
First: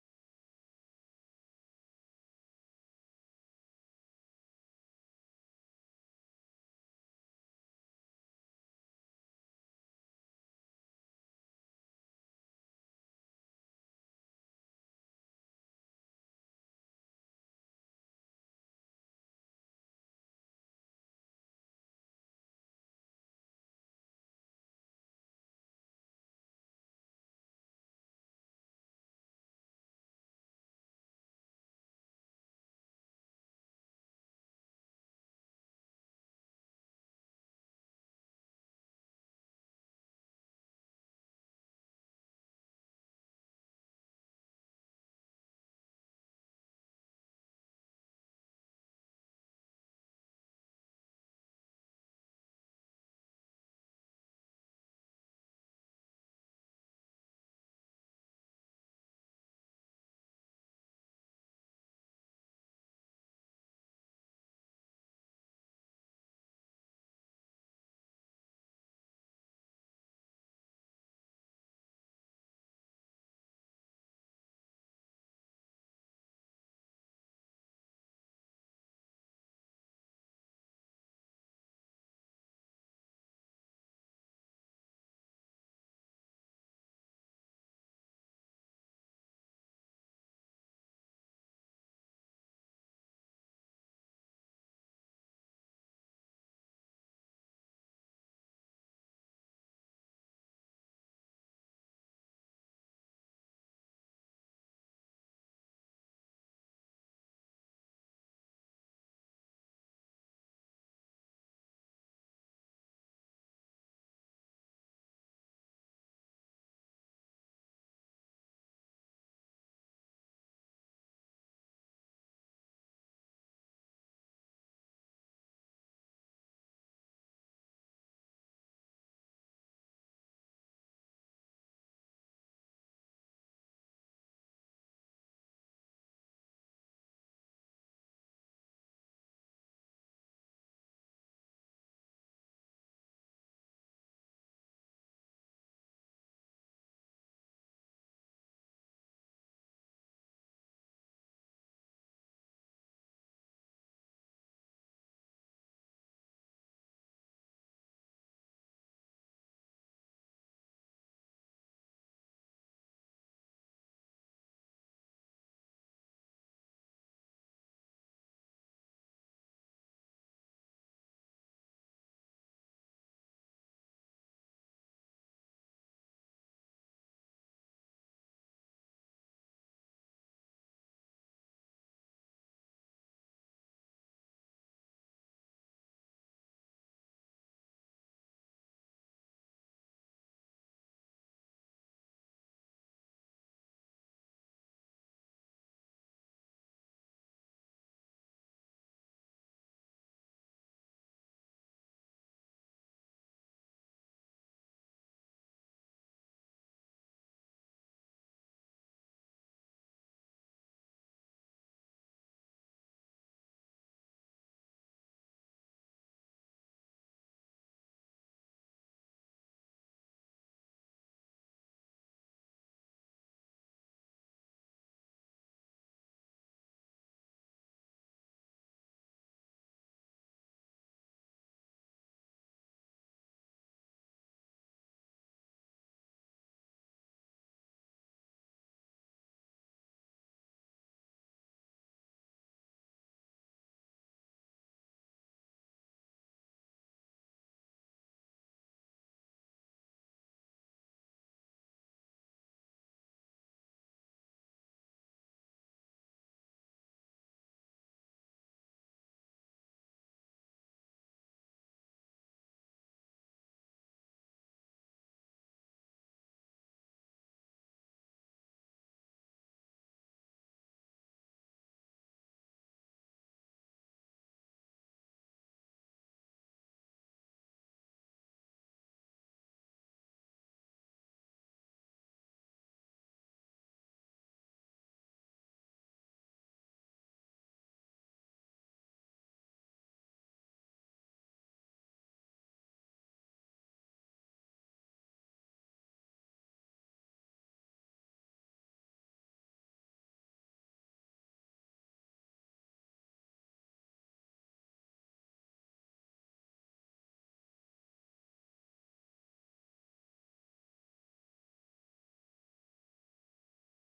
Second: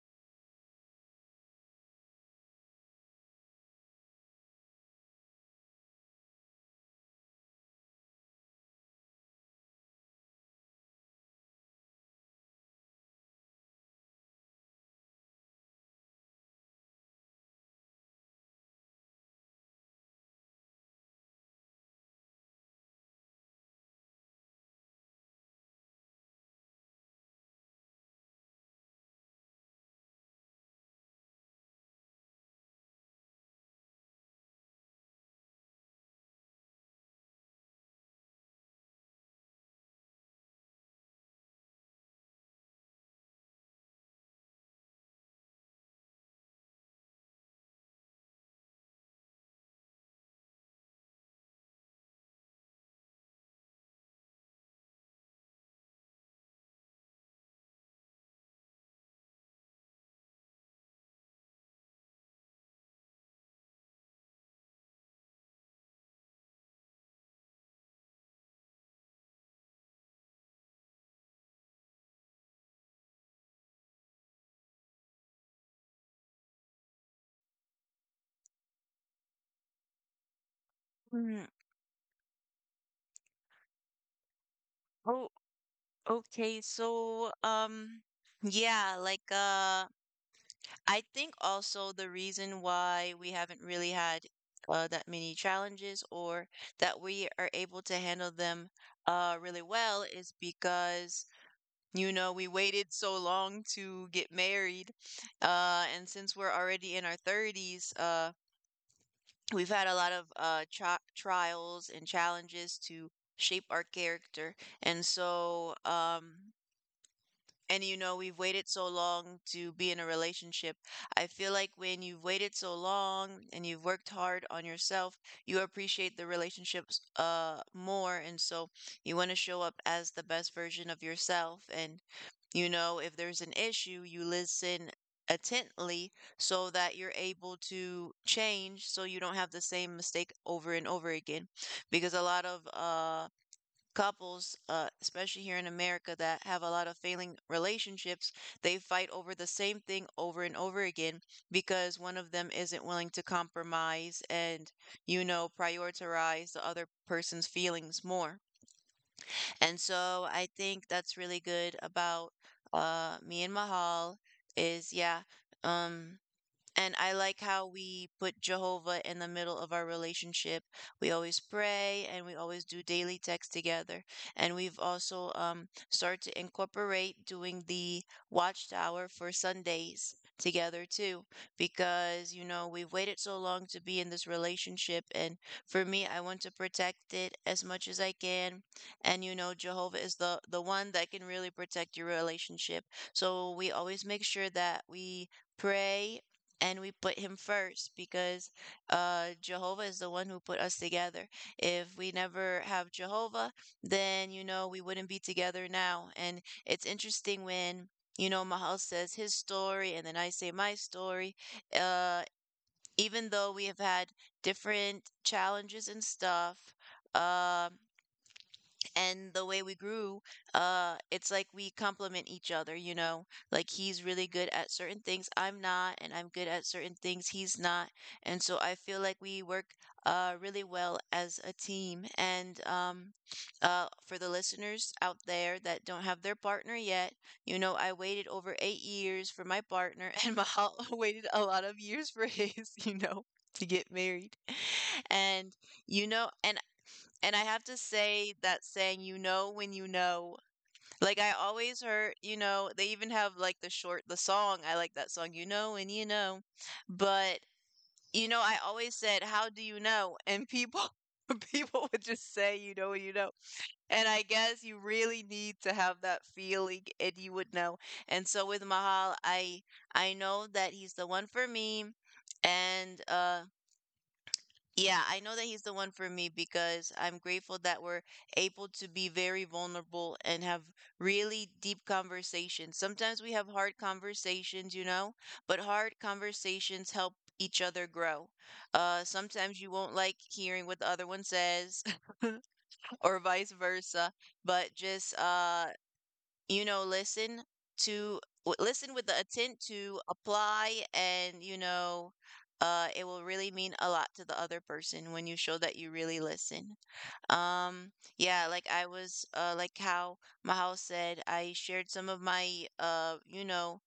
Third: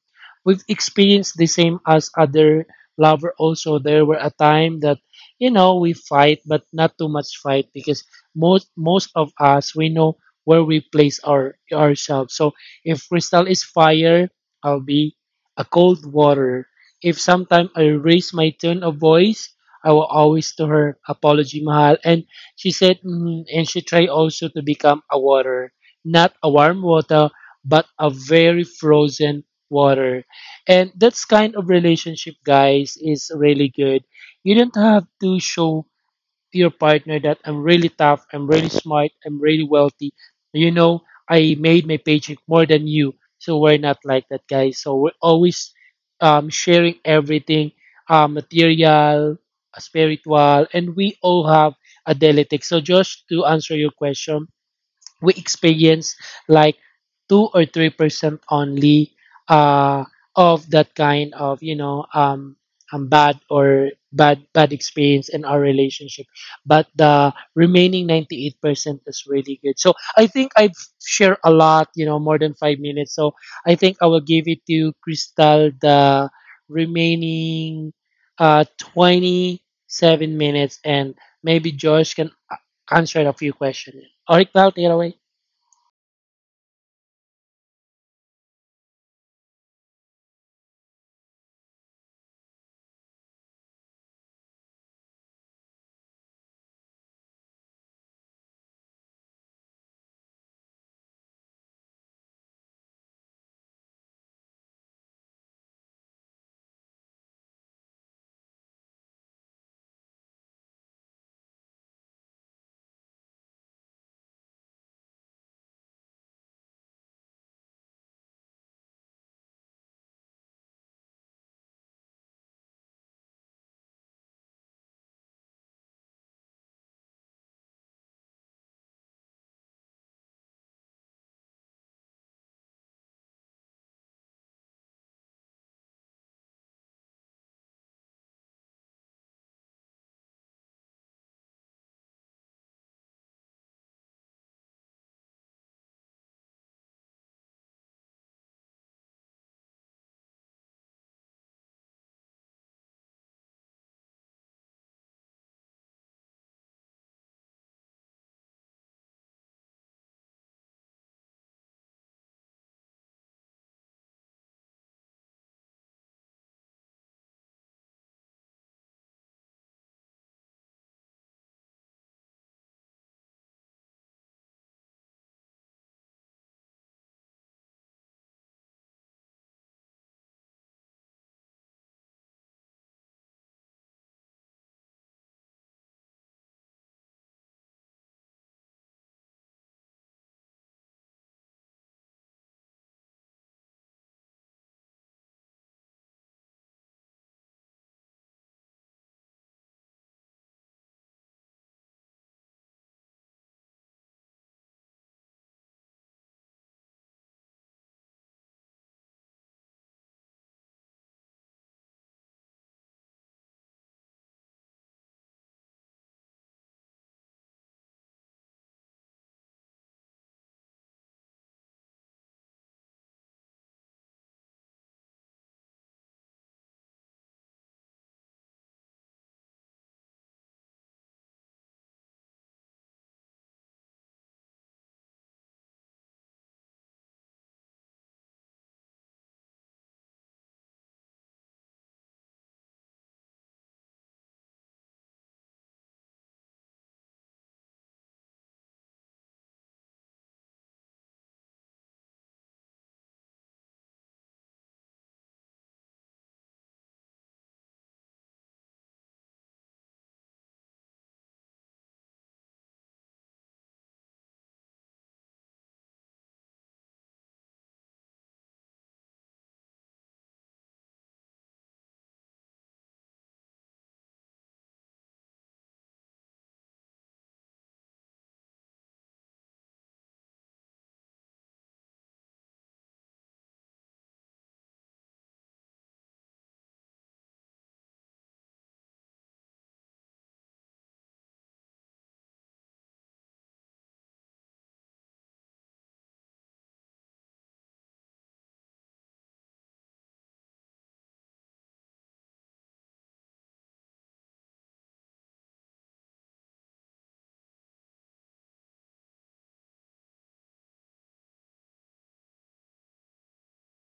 B: we've experienced the same as other lover. Also, there were a time that we fight, but not too much fight because most of us, we know where we place our ourselves. So if Crystal is fire, I'll be a cold water. If sometime I raise my tone of voice, I will always to her apology, mahal. And she said mm, and she tried also to become a water, not a warm water, but a very frozen water. And that's kind of relationship, guys, is really good. You don't have to show to your partner that I'm really tough, I'm really smart, I'm really wealthy. You know, I made my paycheck more than you. So we're not like that, guys. So we're always sharing everything, material, spiritual, and we all have a delitic. So just to answer your question, we experience like 2 or 3 percent only, uh, of that kind of, bad or bad experience in our relationship. But the remaining 98% is really good. So I think I've shared a lot, more than 5 minutes. So I think I will give it to Crystal the remaining uh 27 minutes. And
A: Mm,
B: maybe Josh can answer a few questions. All right, now take it away.
A: oh, okay. So, yeah, like I think also the reason why we haven't really had that many challenges or that we are able to handle them really well is because you know, we waited so long to get married. And since we're already in our 30s, we've had a lot of trials and challenges to shape our character. And so, and you know, we've waited so long to be in a relationship. I feel like when you've waited so long and you've worked hard on yourself, you appreciate the relationships more, and so you want to show up as the best version of yourself and you know, if there's an issue, you listen attentively so that you're able to change so you don't have the same mistake over and over again because a lot of couples, especially here in America, that have a lot of failing relationships, they fight over the same thing over and over again because one of them isn't willing to compromise and, you know, prioritize the other person's feelings more. And so I think that's really good about me and Mahal is, yeah, um, and I like how we put Jehovah in the middle of our relationship. We always pray and we always do daily text together. And we've also started to incorporate doing the Watchtower for Sundays together too, because, you know, we've waited so long to be in this relationship. And for me, I want to protect it as much as I can. And, you know, Jehovah is the one that can really protect your relationship. So we always make sure that we pray and we put him first because Jehovah is the one who put us together. If we never have Jehovah, then you know we wouldn't be together now. And it's interesting when you know Mahal says his story, and then I say my story. Uh, even though we have had different challenges and stuff, um, and the way we grew, it's like we complement each other, you know, like he's really good at certain things I'm not, and I'm good at certain things he's not. And so I feel like we work really well as a team. And for the listeners out there that don't have their partner yet, you know, I waited over 8 years for my partner, and Mahal waited a lot of years for his you know, to get married. And you know, and I have to say that saying, you know, when you know, like I always heard, you know, they even have like the song. I like that song, you know, and you know. But, you know, I always said, how do you know? And people, people would just say, you know. And I guess you really need to have that feeling and you would know. And so with Mahal, I know that he's the one for me. And, yeah, I know that he's the one for me because I'm grateful that we're able to be very vulnerable and have really deep conversations. Sometimes we have hard conversations, you know, but hard conversations help each other grow. Sometimes you won't like hearing what the other one says or vice versa, but just you know, listen listen with the intent to apply, and you know, it will really mean a lot to the other person when you show that you really listen. Um yeah, like I was like how Mahal said, I shared some of my you know,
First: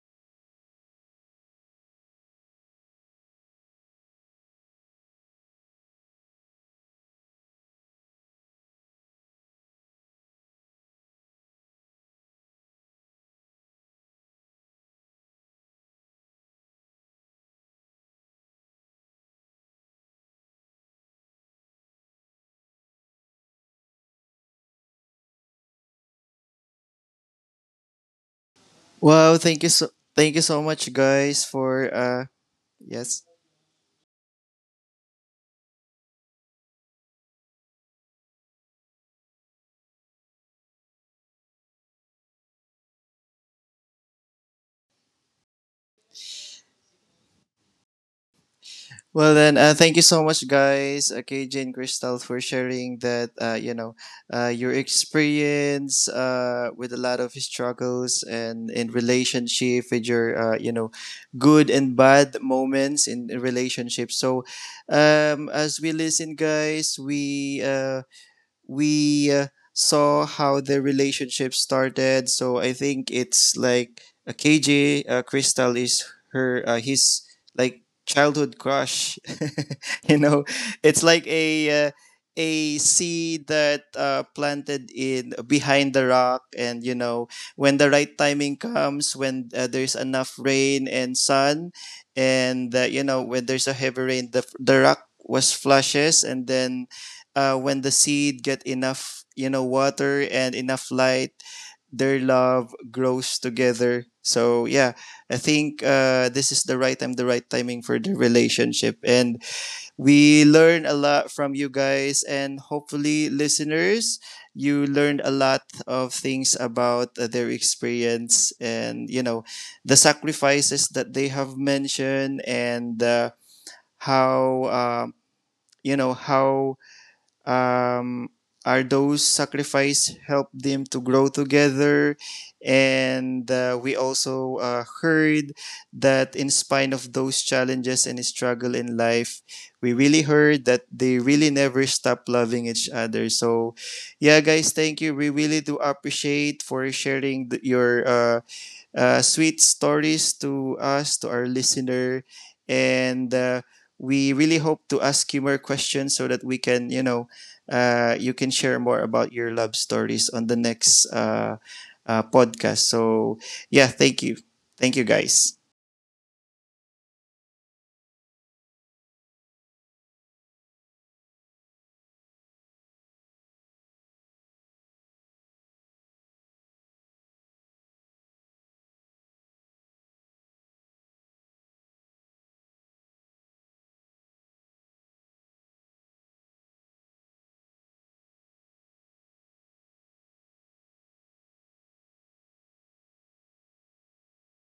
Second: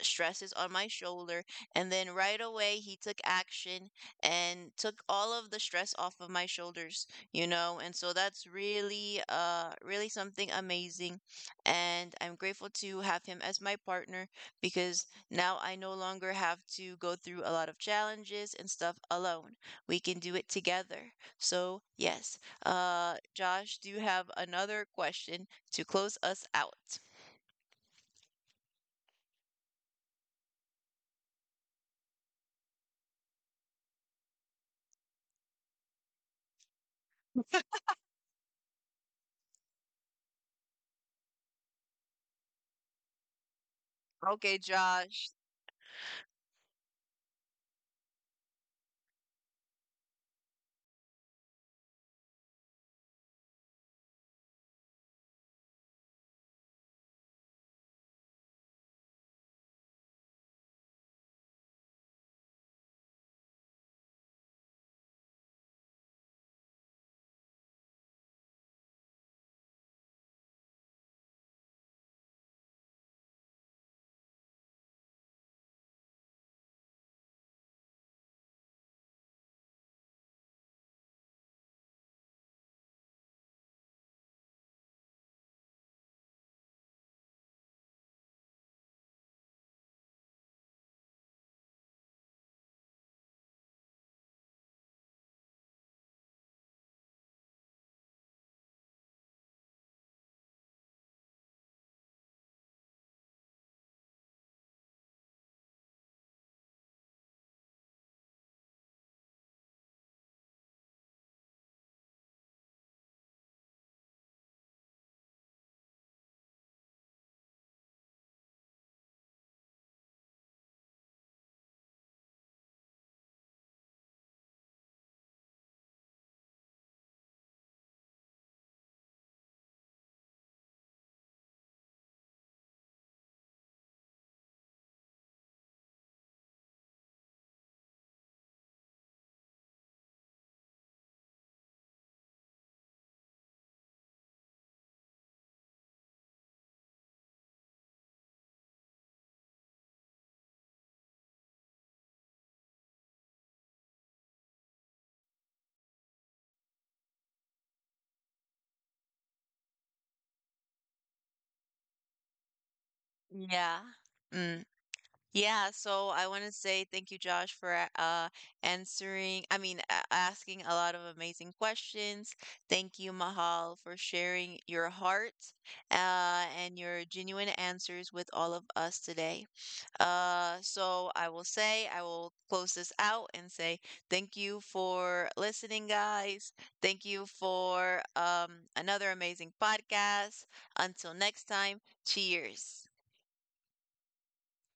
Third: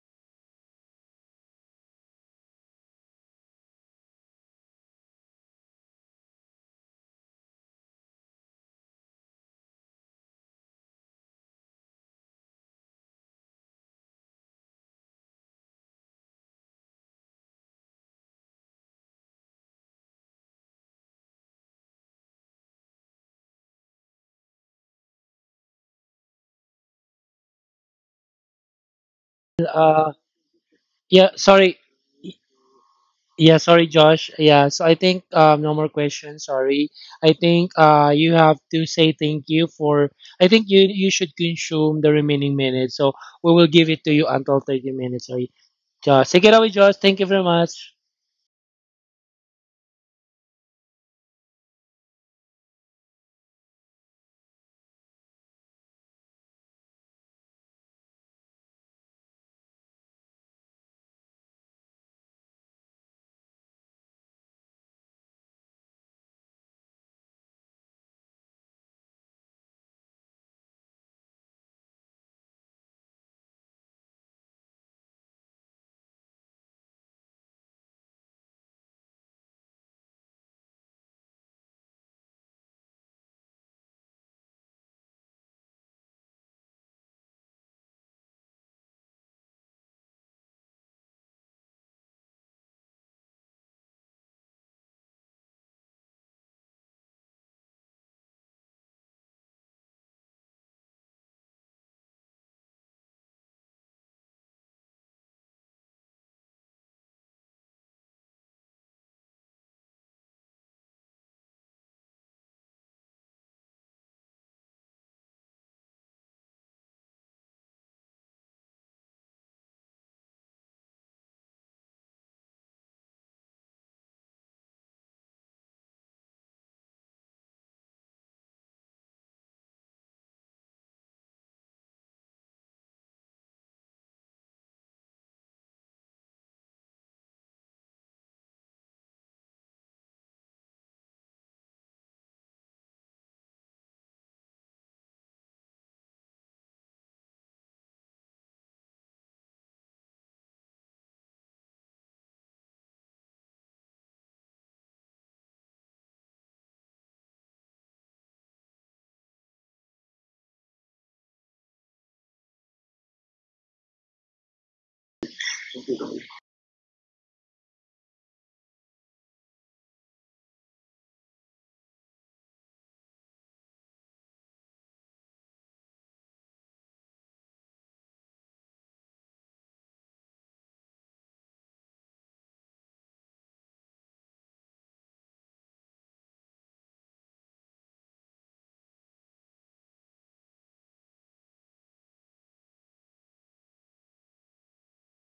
A: stress is on my shoulder. And then right away, he took action and took all of the stress off of my shoulders, you know? And so that's really, really something amazing. And I'm grateful to have him as my partner because now I no longer have to go through a lot of challenges and stuff alone. We can do it together. So, yes, Josh, do you have another question to close us out?
C: Wow,
B: Uh,
C: thank you so much, guys,
B: yeah,
C: for
B: sorry.
C: yes.
B: Yeah, sorry, Josh. Yeah, so I think no more questions. Sorry. I think you have to say thank you for. I think you should consume the remaining minutes. So we will give it to you
A: Okay,
B: until 30
A: Josh.
B: minutes. Sorry, Josh. Take it away, Josh. Thank you very much.
C: Well then, thank you so much, guys. KJ and Crystal, for sharing that. Your experience with a lot of struggles, and in relationship, with your good and bad moments in relationships. So, as we listen, guys, we we uh, saw how the relationship started. So I think it's like a KJ, Crystal is her, his, like, childhood crush. you know, it's like a seed that planted in behind the rock, and when the right timing comes, when there's enough rain and sun, and when there's a heavy rain, the rock was flushes, and then, when the seed get enough, water, and enough light, their love grows together. So, yeah, I think, this is the right timing for the relationship, and we learn a lot from you guys, and hopefully, listeners, you learned a lot of things about their experience, and the sacrifices that they have mentioned, and how um, you know how, um, are those sacrifices help them to grow together. And we also heard that, in spite of those challenges and struggle in life, we really heard that they really never stop loving each other. So, yeah, guys, thank you, we really do appreciate for sharing your sweet stories to us, to our listener. And we really hope to ask you more questions, so that we can, you know, you can share more about your love stories on the next podcast. So,
A: Yeah.
C: yeah, thank you.
A: Mm.
C: Thank you, guys.
A: Yeah, so I want to say thank you, Josh, for answering, I mean, a asking a lot of amazing questions. Thank you, Mahal, for sharing your heart and your genuine answers with all of us today. So I will say, I will close this out and say thank you for listening, guys. Thank you for another amazing podcast. Until next time, cheers.